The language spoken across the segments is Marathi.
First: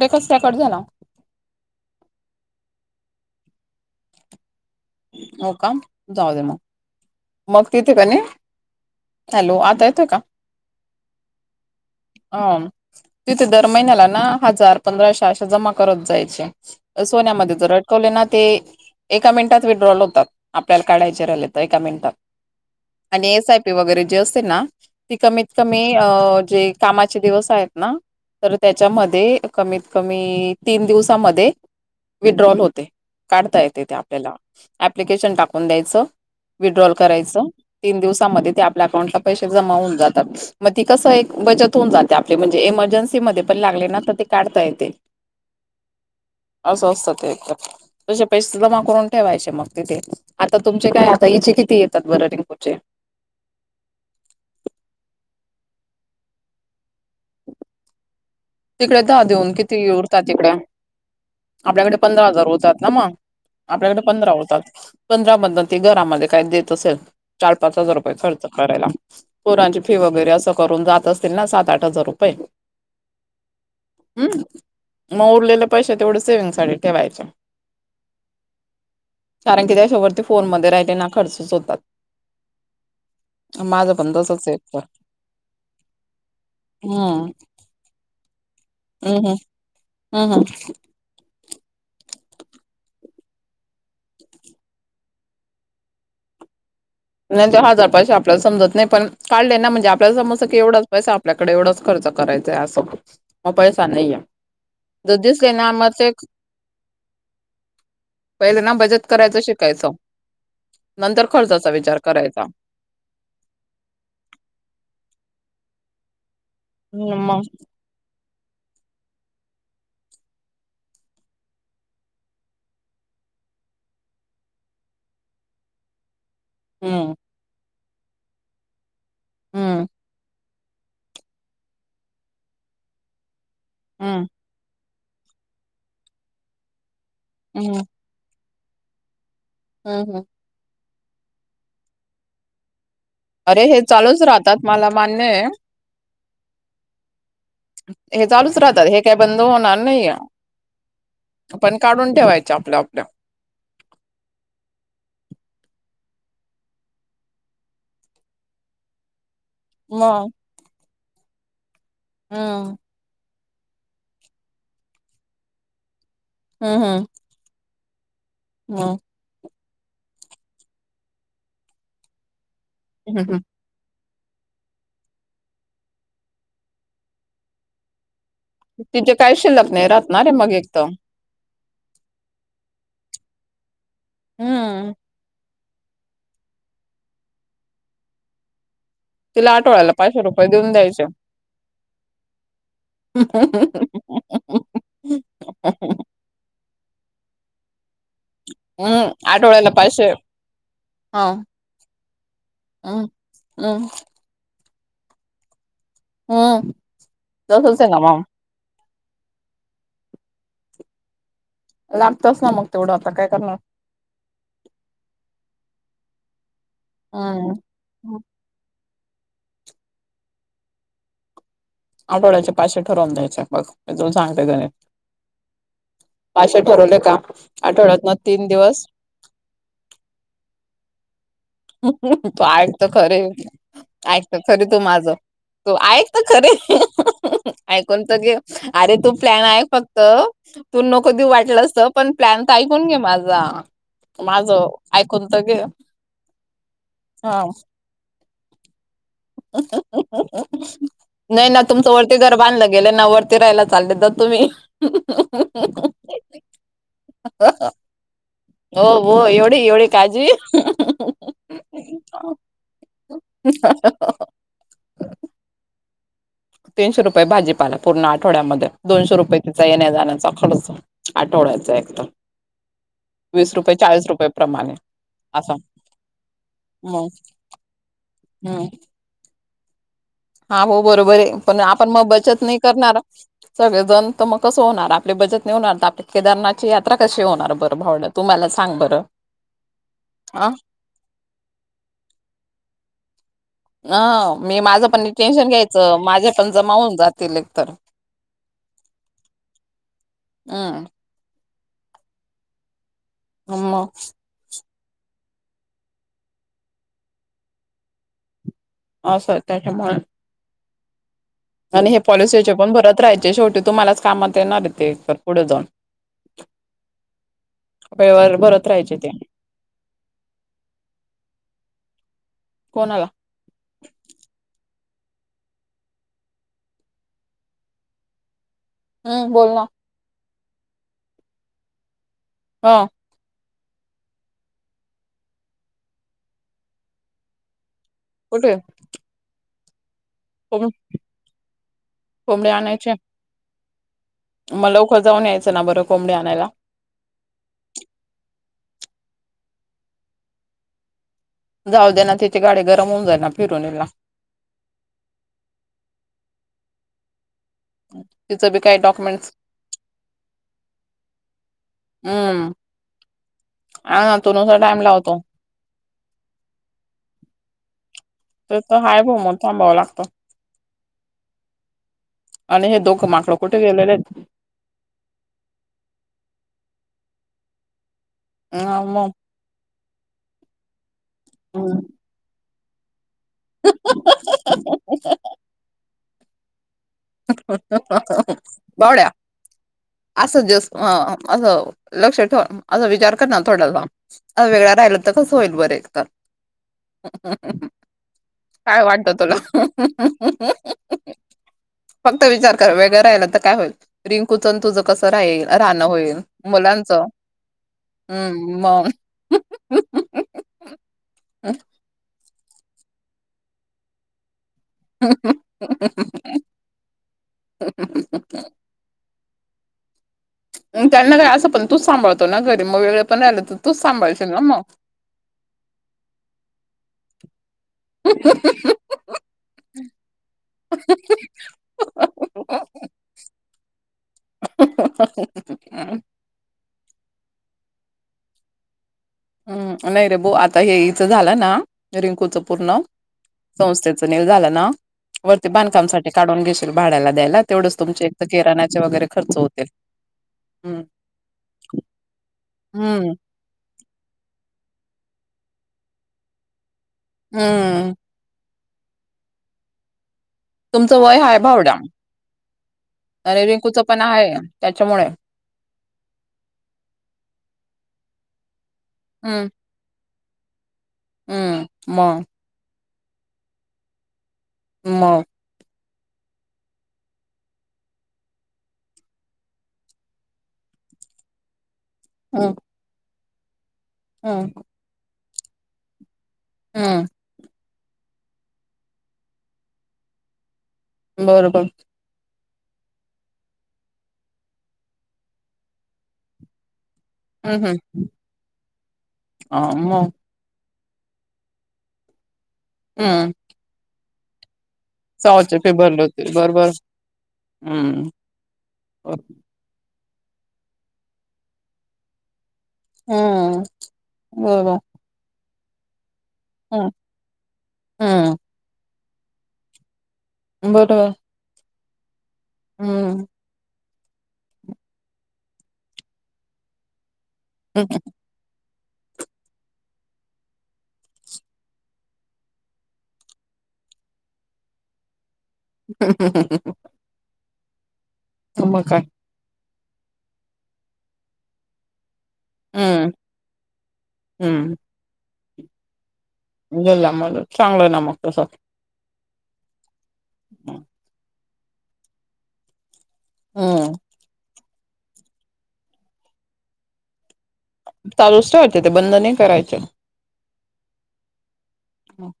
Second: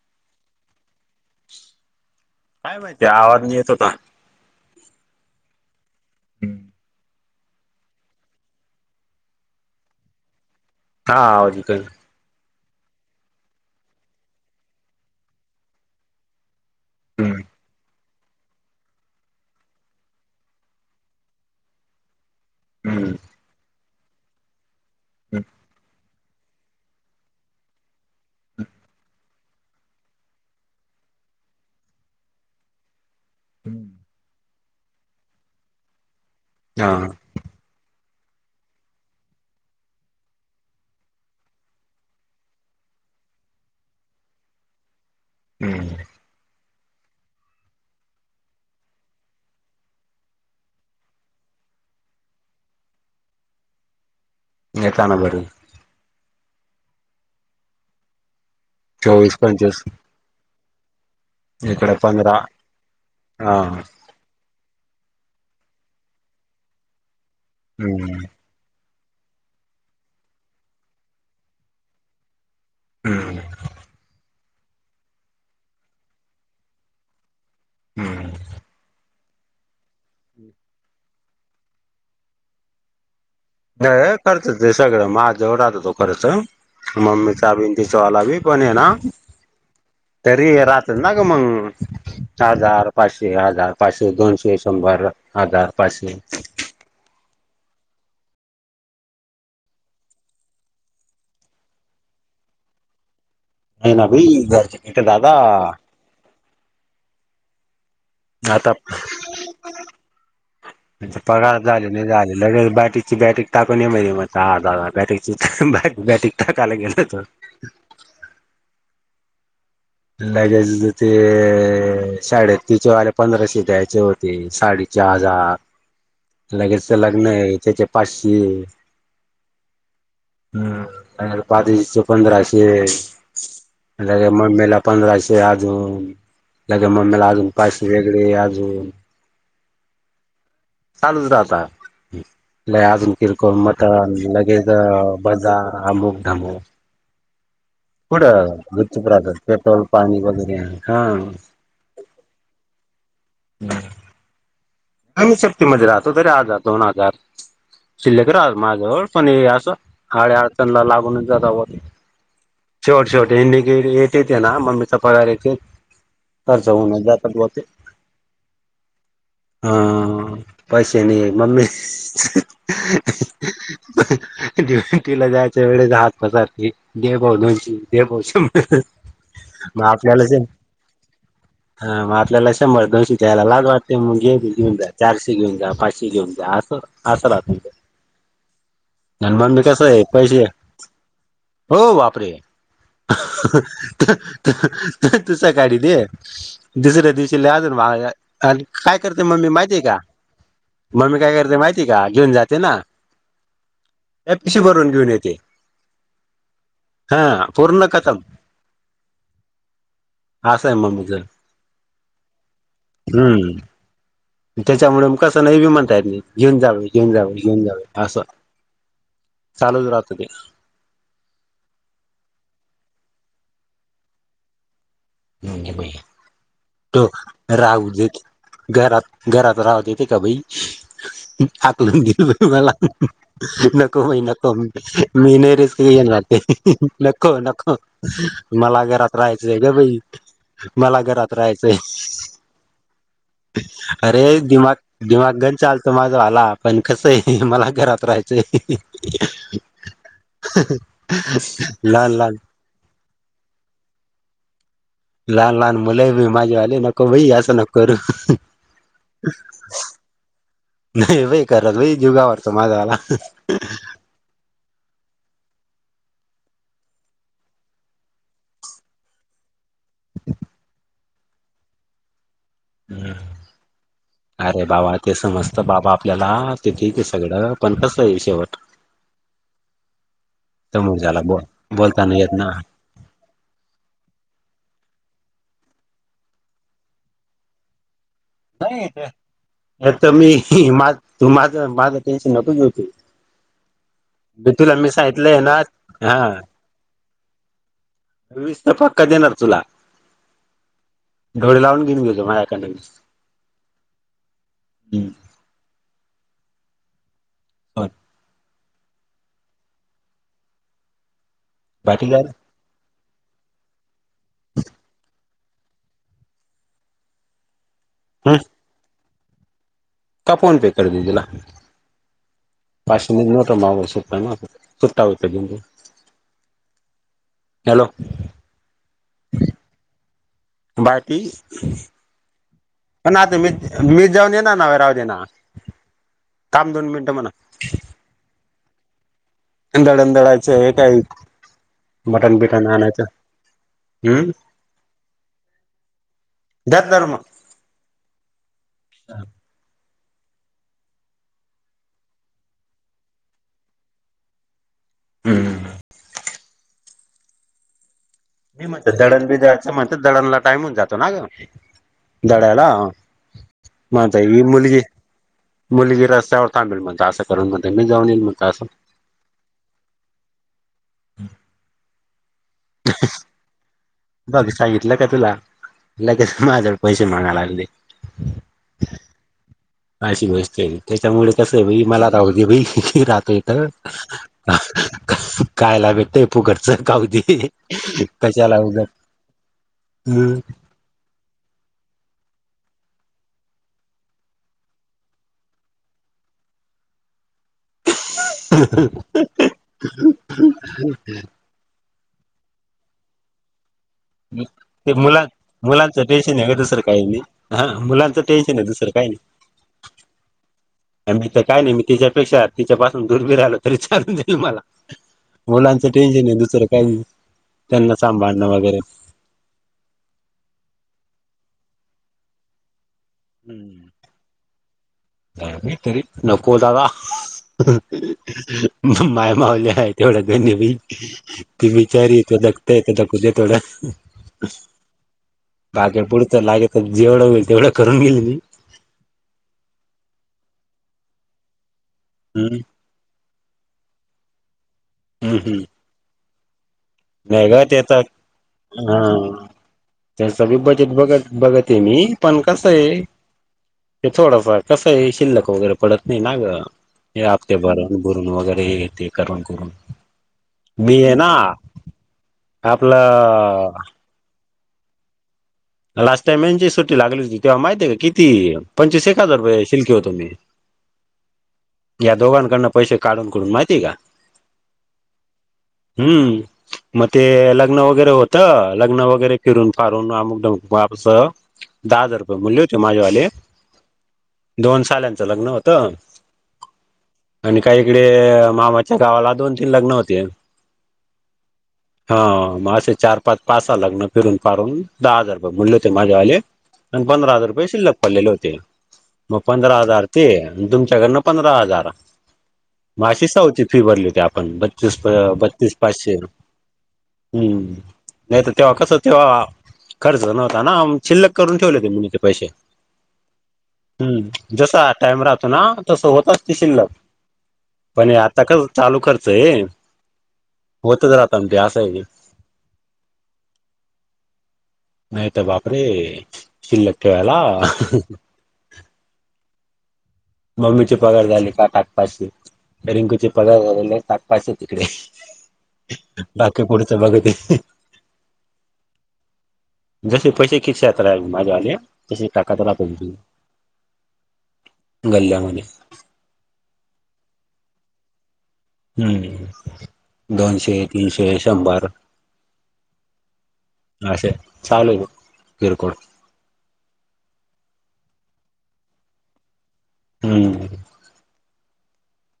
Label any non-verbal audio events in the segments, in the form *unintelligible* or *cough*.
डेकोस काय कट झाला. काय माहिती आवाज नही येत होता. हो का जाऊ दे म. मग तिथे कनी, हॅलो आता येतोय का? हा, हा आवज येतोय. ह तिथे दर महिन्याला ना हजार, पंधराशे अशे जमा करत जायचे. हम्म सोन्यामध्ये जर अटकवले ना ते एका मिनिटात विड्रॉल होतात, आपल्याला काढायचे राहिले त एका मिनिटात. हम्म आणि एस आय पी वगैरे जे असते ना ती हम्म कमीत कमी अ जे कामाचे दिवस आहेत ना. तर त्याच्यामध्ये कमीत कमी तीन दिवसामध्ये विड्रॉल होते, काढता येते ते आपल्याला. आप्लिकेशन टाकून द्यायचं, हा विड्रॉल करायचं. तीन दिवसाांमध्ये ते आपल्या अकांऊटला पैसे जमा होऊन जातात. मग ती कसं एक बचत होऊन जाते, आपली म्हणजे एमर्जन्सी मध्ये पण लागले ना त ते काढता येते. हम्म असं असत ते एकतर तसे पैसे जमा करून ठेवायचे मग तिथे, आता तुमचे काय आता इचे किती येतात बर रिंकु चे. येताना बरे. तिकडे दहा चोवीस देऊन, किती पंचवीस उरतात ईकडे. इकडे आपल्याकडे पंधरा हा हजार होतात ना म हम्म आपल्याकडे पंधरा होतात, पंधरा मधनते घरामध्ये काय देत असेल चार, पाच हजार रुपये खर्च. करायला, पोरांची फी वगैरे असं करून जात असतील ना सात, आठ हजार रुपये. हम्म हम्म मग उरलेले पैसे तेवढे सेविंग साठी ठेवायचे. हम्म कारण की त्या अशा वरती फोन मध्ये राहिले ना खर्चच होतात. द माझं पण तसच आहे खर्चच ते तर सगळ माझजवळच राहतो तो खर्च हम्म मम्मीचा बि तिचावाला बी पण आहे ना हम्म हम्म हम् तरी राहात ना ग मंग हजार, पाचशे, हजार, पाचशे, दोनशे, शंभर, हजार, पाचशे नाही ते हजार पाचसेे आपल्याला समजत नाही पण काढले ना म्हणजे आपल्याला समजत की एवढच पैसा आपल्याकडे एवढाच खर्च करायचाय अस. मग पैसा ना नाही आहे. बाई घरचे किट जो दादा दिसे ना म ते पहिले ना आता बचत करायच शिकायच. म्हणजे नंतर पगार खर्चाच झाले नाही झालेलं रे बॅटरीची बॅटरी टाकू ये म्हणे. म्हटल हा दादा बॅटरीची बॅट बॅटरी टाकायला गेलो हम्म, होतो. मग लगेच ते साडे तीचे वाले पंधराशे द्यायचे होते. ते साडीचे हजार लगेचच ते हम्म लग्न आहे. त्याचे पाचशे हम्म हम्म रूपादिदिचे पंधराशे. हम्म मम्मीला पंधराशे आजून. लगे मम्मीला आजून हम्म पाचशे वेगळे आजून हम्म हम्म चालूच राहता. लय आजुन किरकोळ अरे हे मटन चालूच राहतात लगेच मला मान्य आहे बाजार अमुकधमुक हे चालूच राहतात. हे गुपचूप काय बंद होणार पेट्रोल नाहीये. पाणी वगैरे हा पण काढून ठेवायच आपल आपल. हम्म आम्ही सेफ्टीमध्ये राहतो तरी हाजार, दोन हजार शिल्लक राहता माझ्याजलळ‌. पण हे अस मग अडी अडचणला लागूनच जाता बुवा ते. हम्म शेवट शेवट हेडिके येते ते ना मम्मीचा पगार येते. खर्च हम्म होऊन हम्म जातात बवा ते. *unintelligible* हम्म पैसे नहीये मम्मी हम्म हम्म. दिवटीला जायच्या वेळेस हात पसरते. दे भाऊ दोनशे. दे भाऊ शंभर. तिचेे काही शिल्लक मग नाही आपल्याला राहतणारे शं मग एक तर हा मग आपल्याला शंभर दोनशे द्यायला लाज वाटते. मग हे घेऊन हम्म. जा चारशे घेऊन जा. पाचशे हे घेऊन जा. आस आस राहत. आणि तिला मम्मी कस आठवड्याला आहे पाचशे पैसे रुपये देऊन द्यायचे. हो बापरे तु सकाळी दे दुसऱ्या दिवशी लय असून मागा आणि काय हम्म ते मम्मी आठवड्याला माहिती आहे का? पाचशे मम्मी हा काय करते माहिती का? घेऊन जाते ना हम्म हम्म पिशवी भरून घेऊन येते. हम्म हा तसच पूर्ण आहे ना खतम मग आस आहे मम्मीच. लागतच ना मग तेवढ आता काय करणार. हम्म त्याच्यामुळे म कस नाही ब म्हणता येत नाही‌. घेऊन जा बयी घेऊन जा बयी हम्म. घेऊन जा बयी अस चालूच राहत ते. आठवड्याचे पाचशे ठरवून द्यायचे बघ. इथून सांगते गणित ते पाचशे ठरवले तो का. राहू आठवड्यातन देत तीन दिवस घरात घरात राहू देती का बाई. हाकलून दिल तू ऐक मला, तर खरे नको बाई ऐकत नको खरे तू माझं मी नाही तू रिस्क ऐक तर घेणार ते, नको खरे नको. ऐकून तर घे मला अरे तू घरात प्लॅन राहायचं आहे ग बाई. फक्त तू मला नको देऊ घरात राहायचंय वाटलंस तर पण प्लॅन तर ऐकून घे माझा. अरे माझं दिमाग ऐकून दिमाग तर गण घे चालतो माझा वाला पण कसं आहे. हा मला घरात राहायचंय. नाही ना. तुमच लहान वरती लहान घर बांधलं गेलं ना. वर फिरायला चाले तर तुम्ही, लहान लहान मुलं आहे माझी वाली नको बाई असं नको करू. हो हो. एवढी एवढी काळजी. नाही बाई खरंच बाई जीव घाबरतो माझा वाला. तीनशे रुपये भाजीपाला पूर्ण आठवड्यामध्ये दोनशे रुपये तिचा येण्या-जाण्याचा खर्च आठवड्याचा एकदम. वीस रुपयाच्या अरे बाबा, ते समजत बाबा आपल्याला ते ठीक आहे सगळं पण कस आहे शेवट हम्. हा तर हो मग बरोबर झाला आहे. बोल पण आपण मग बोलताना येत बचत ना नाही करणार. सगळेजण तर मग कसं होणार. आपली बचत नाहीे होणार. तर आपली केदारनाथची यात्रा कशी होणार बरं भावड्या. तू मला सांग नाही. बरं तर अ मी माझ तू माझं माझं टेन्शन नको घेऊ तू. अ मी तुला माझं पण सांगितलंय टेन्शन ना घ्यायचं. हा माझे पण जमावून जातील एकतर मी नुसत पक्का देणार तुला. हं. डोळे लावून घेऊन गेलो. माझ्याकडंन वीस हा म. ह. बर. अस त्याच्यामुळे, आणि हे बाकी काय पॉलिसीचे पण भरत राहायचे. शेवटी तुम्हालाच कामात येणार आहेत ते तर पुढ जाऊन. वही वर हम्म भरत राहायचे ते, का फोन पे कर दिदिला. कोणाला पाचशे नि नोटा मागु सोप ना. सुट्टा होतय म्हणून. हॅलो, हम्म. बोल ना? बाकी हा. पण ना आता मी मीच जाऊन येणार ना राहुदे ना. थांब दोन मिनटं म्हणा. कुठे? दळण दळायचं. कोंब हे काही मटन कोंबडे बिटन आणायचे आणायचं. हम्म मग लवकर जाऊन यायचं ना. बरं कोंबडी आणायला. दान धर्म जाऊ दे ना. तिथे गाडी गरम होऊन जाई ना. फिरवून येईल ना. हम्म. *inaudible* मी म्हटलं, दळण डॉक्युमेंट्स बी दळायच म्हणत दळणला टाइम होऊन जातो ना ग. हम्म दड्याला, *unintelligible* म हा ना आता तो ही नुसार मुलगी. टाइम लावतो मुलगी रस्त्यावर थांबेल, म्हणत असं करून म्हण मी जाऊन येईल, म्हणता. ते तर हाय भो, म थांबावं लागत. आणि हे दोख माकडं कुठ गेलेलेत? बघ *unintelligible* सांगितलं का तुला? लगेच माझ्याक् पैशे मागायला आलेले. मऊ मऊ. अशी गोष्टय, त्याच्यामुळे कस बाई, मला राहू देई बाई, राह ते कारण हः हः हः खायला भेटते. फुकटच, खाउदे ह ह कशाला उग बावड्या असं जस अं असं लक्ष ठेव, असा विचार करणा थोडासा. अ वेगळं राहिल, तर कसं होईल बर एकतर ह ह्हणं काय वाटत तुला? ह्ह्हणं हं ह्ह्हहन. फक्त विचार कर, वेगळं राहिल, तर काय होईल? रिंकूचं आणि तुझं ते कसं राहील राहणं मुला-मुलांच होईल टेन्शन गं, दुसरं मुलांचं काही नही, हां मुलांच टेन्शन ये दुसरं काही. ह्हणं हहुं. मी तर काय नही, मी तिच्यापेक्षा तिच्यापासून दुर बी राहिलो, तरी चालून जाईल मला. मुलांच टेन्शन ये, दुसरं काही त्यांना सांभाळणं वगैरे. अं त्यांना काय असं पण तूच सांभाळतो ना घरी, म वेगळे पण राहिलं, तर तूच सांभाळशील ना म? काही नही, तरी नको दादा. मं-माय माऊली हाय, तेव्हड्या दोन्ही बी. ती बीचारी त धकतय, त धकूदे थोडं. ह ह हहं. *unintelligible* पुुडच लागे त जेवढं होईल, तेवढं करून गेईल मी. हम्, नही रे बो आता हे इचं झालं ना, रिंकूच हम्म पूर्ण संस्थेच निल झाला ना, हम्म वरती हम्म बांधकामसाठी काढून घेशी भाड्याला द्यायला, नाही ग तेवढंच त्याचा तुमचे एकत कीराणाचे वगैरे खर्च होतील. त्याच बी हम्म, बजेट बघत-बघत ये मी, पण कसंये हम्म, ते थोडफार कसये शिल्लक वगैरे पडत नाही ना ग, हे हप्ते भर हम्म. *unintelligible* न वगैरे हे ते करून-करून. तुमचं वय हाय भावडा आणि आपलं रिंकूचं पण हाय, त्याच्यामुळे लास्ट टाइम यांची सुट्टी लागली होती, तेव्हा माहिती का? किती पंचवीस एक हजार हम्म, रपये *unintelligible* तो मी हम्म. या मग दोघांकडन पैसे काढून-कडून माहिती का? म? हम्म. म ते लग्न वगैरे होतं, लग्न वगैरे फिरून-फारून अमुक धमु वाबस दहा हजार रुपये बोलले होते, माझ्यावाले. हं. दोन साल्यांचं लग्न होतं. हम. आणि काही इकडे मामाच्या गावाला, दोन तीन लग्न होते. बरोबर. हं अं म अशे चार पाच, पासा लग्न फिरून फारून, दहा हजार रुपये *unintelligible* होते माझ्यावाले. अं पंधरा हजार हम्म, रुपये हम्म. शिल्लक पडलेले होते, म अं, पंधरा हजार मग ते अं तुमच्याकडनं पंधरा हजार, म अशी हम्म. साऊची फी भरली होती, आपण ब तीस पळ्या सहाशे फी बत्तीस भरले पाचशे होते बरोबर हम्म हम्म नाही तर तेव्हा कसं तेव्हा. खर्च नव्हता ना शिल्लक करून ठेवले होते मी ते पैसे. हम्म हम्म जस बरोबर टाइम राहतो ना तस होतच. ती शीनला हम्म पण हम्म आता कास चालू खर्च आहे होत बरोबर च राहत. अगदी आस आहेे ते. हम्म. नाही तर बापरे शिल्लक ठेवायला. मम्मीचे पगार झाली का टाकपाशी. रिंंगूचे पगार झालेले टाकपायचे तिकडे बाकी पुढच बघते. होय मग काय? जसे पैसे खिशात राल माझ आले. तसे ही ताकत राहते हम्म हम्म गल्ल्यामध्ये. गल्ल्यामध्ये चांगलं ना मग तसं. हम्म दोनशे तीनशे शंभर. हम्म अस चालू कीरकोळ. चालूच ठेवायचं ते बंद नाही करायच. हम्म. हो,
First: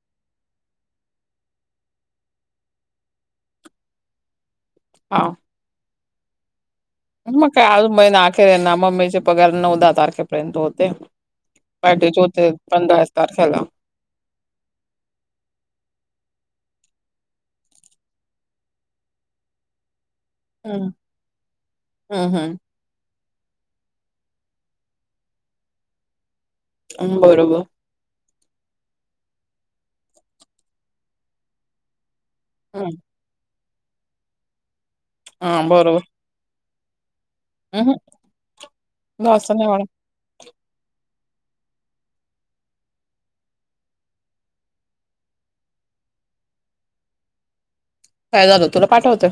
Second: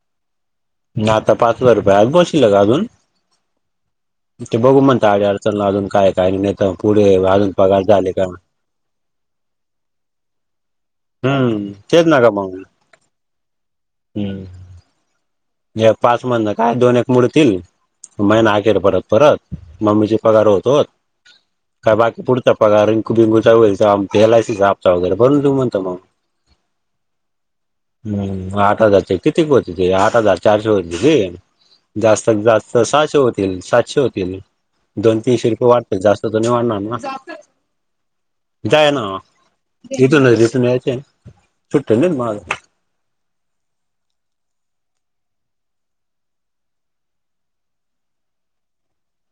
ना आता पाच हजार रुपये आज बसील का अजून ते बघू म्हणता आडी हा अडचणी. त्यातलं अजून काय काय. त्या पुढे. मग अजून काय पगार आज झाले का महिना अखेर आहे ना मग् ममीचे पगार नऊ दहा तारखेपर्यंत होते. हम्म तेच पहायचे ना का होत्यात मग पंधराच तारखेला. हम्म. हे पाच म्हण ना काय दोन एक मोडतील महिना अखेर परत परत मम्मीचे. पगार होतो हम्म काय बाकी पुढचा हम्म पगार. बिंगुचा वईल भेलायस एलआयसी वगैरे बनून तू म्हणत मग. बरोबर. हम् आठ हजारच्या किती होती ते आठ हजार चारशे होती ती जास्तत जास्त. तर हम्म सहाशे होतील सातशे होतील दोन तीनशे हा रुपये वाढते बरोबर जास्त तर नाही वाढणार ना. हम्म जाय ना. जास्त नाही मॅडम जतून जत याचे सुुट्टे नाही माझ. काय झालं तुला पाठवतं.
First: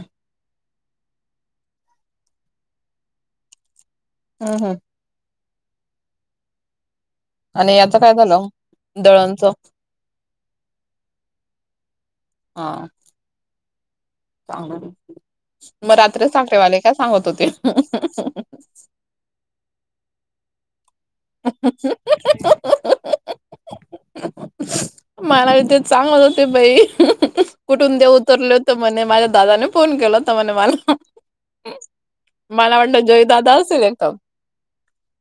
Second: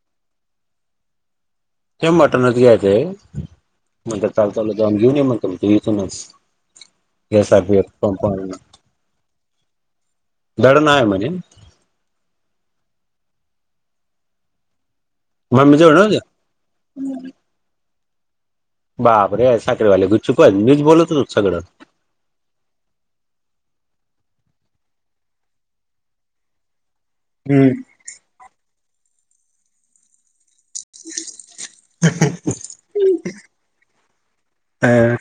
ते मटणच घ्यायचं हाय म्हणताना चालत हम्म चाललो हम्म होतो आम्ही. घेऊन या म्हणते इथून गॅस आणि याचं काय पंपावर. झालं दळणचं धडण आहे म्हणे. हां, मम्मी मग जवळ नव्हत्या रात्र सठेवाले का सांगत होते. बाप रे साठे वाले गुच्छ पण गपछूप मीच बोलतो. अ *inaudible* म्हला बी ते चांगच होते बाई हम्म कुठून ते उतरले. तर मने माझ्या दादाने फोन केला तर मणे मला. मला वाटत जय दादा असेल एक तर. आ,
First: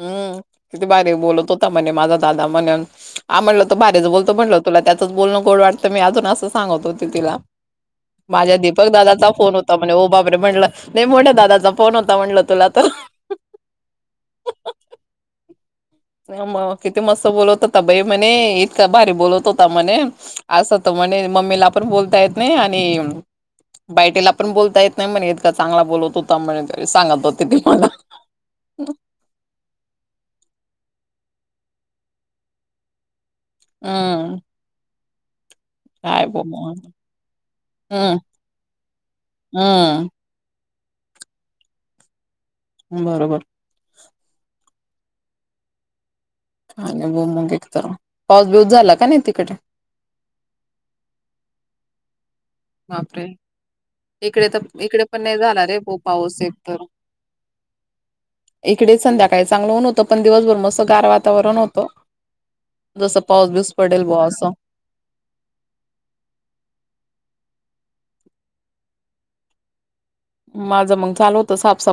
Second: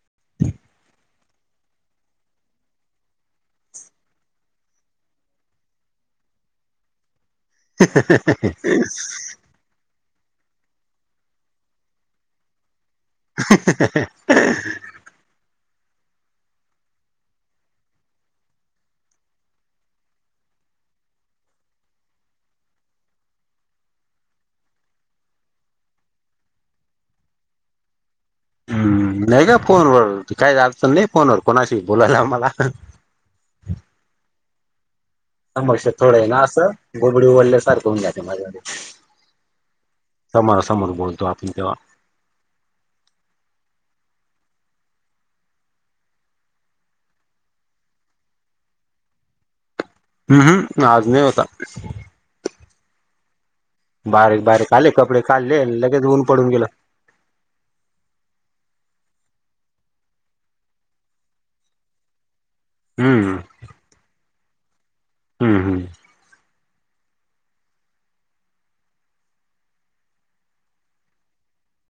हम्म किती भारी बोलत होता म्हणे माझा दादा म्हणून आमी म्हटलं. त बारीच बोलतो म्हटलं तुला त्याच बोलण गोड वाटतं मी अजून असं सांगत होते तिला. माझ्या दीपक दादाचा फोन होत त म्हणे हो बाबरे म्हणलं नाही मोठ्या दादाचा फोन होता म्हणलं तुला तर. *inaudible* नाई म किती मस्त बोलत होता बाई म्हणे इतका भारी बोलत होता म्हणे. असं त म्हणजे मम्मीला पण बोलता येत नाही आणि बाय टेला पण बोलता येत नाही म्हणेत का चांगला बोलत होता म्हणे सांगत होते ती मला. हम्म नाही का फोनवर काय झालं अडचण नाही फोनवर कोणाशी बोलायला आम्हाला. हम्म. समक्ष थोडं काय आहे ब ना असं गोबडी उडल्यासारखं होऊन जात माझ्या हम. समोरा समोर बोलतो आपण तेव्हा. बरोबर. आणि बोंबलून घेतलं तर पाऊस बिऊस झाला का नाही तिकडे? उम हम्म आज नाही होता. बापरे बारीक इकडे तर बारीक आले इकडे कपडे पण नाही काढले झाला रे लगेच ऊन पाऊस पडून एक गेलं. तर. *inaudible* इकडेच संध्याकाळी चांगलं ऊन होतं पण दिवसभर मस्तं गार वातावरण होतं. जस हम्म पाऊस बीऊस पडेल बुवा असं. हम हम. माझं मंग चालू होतं साफसाफ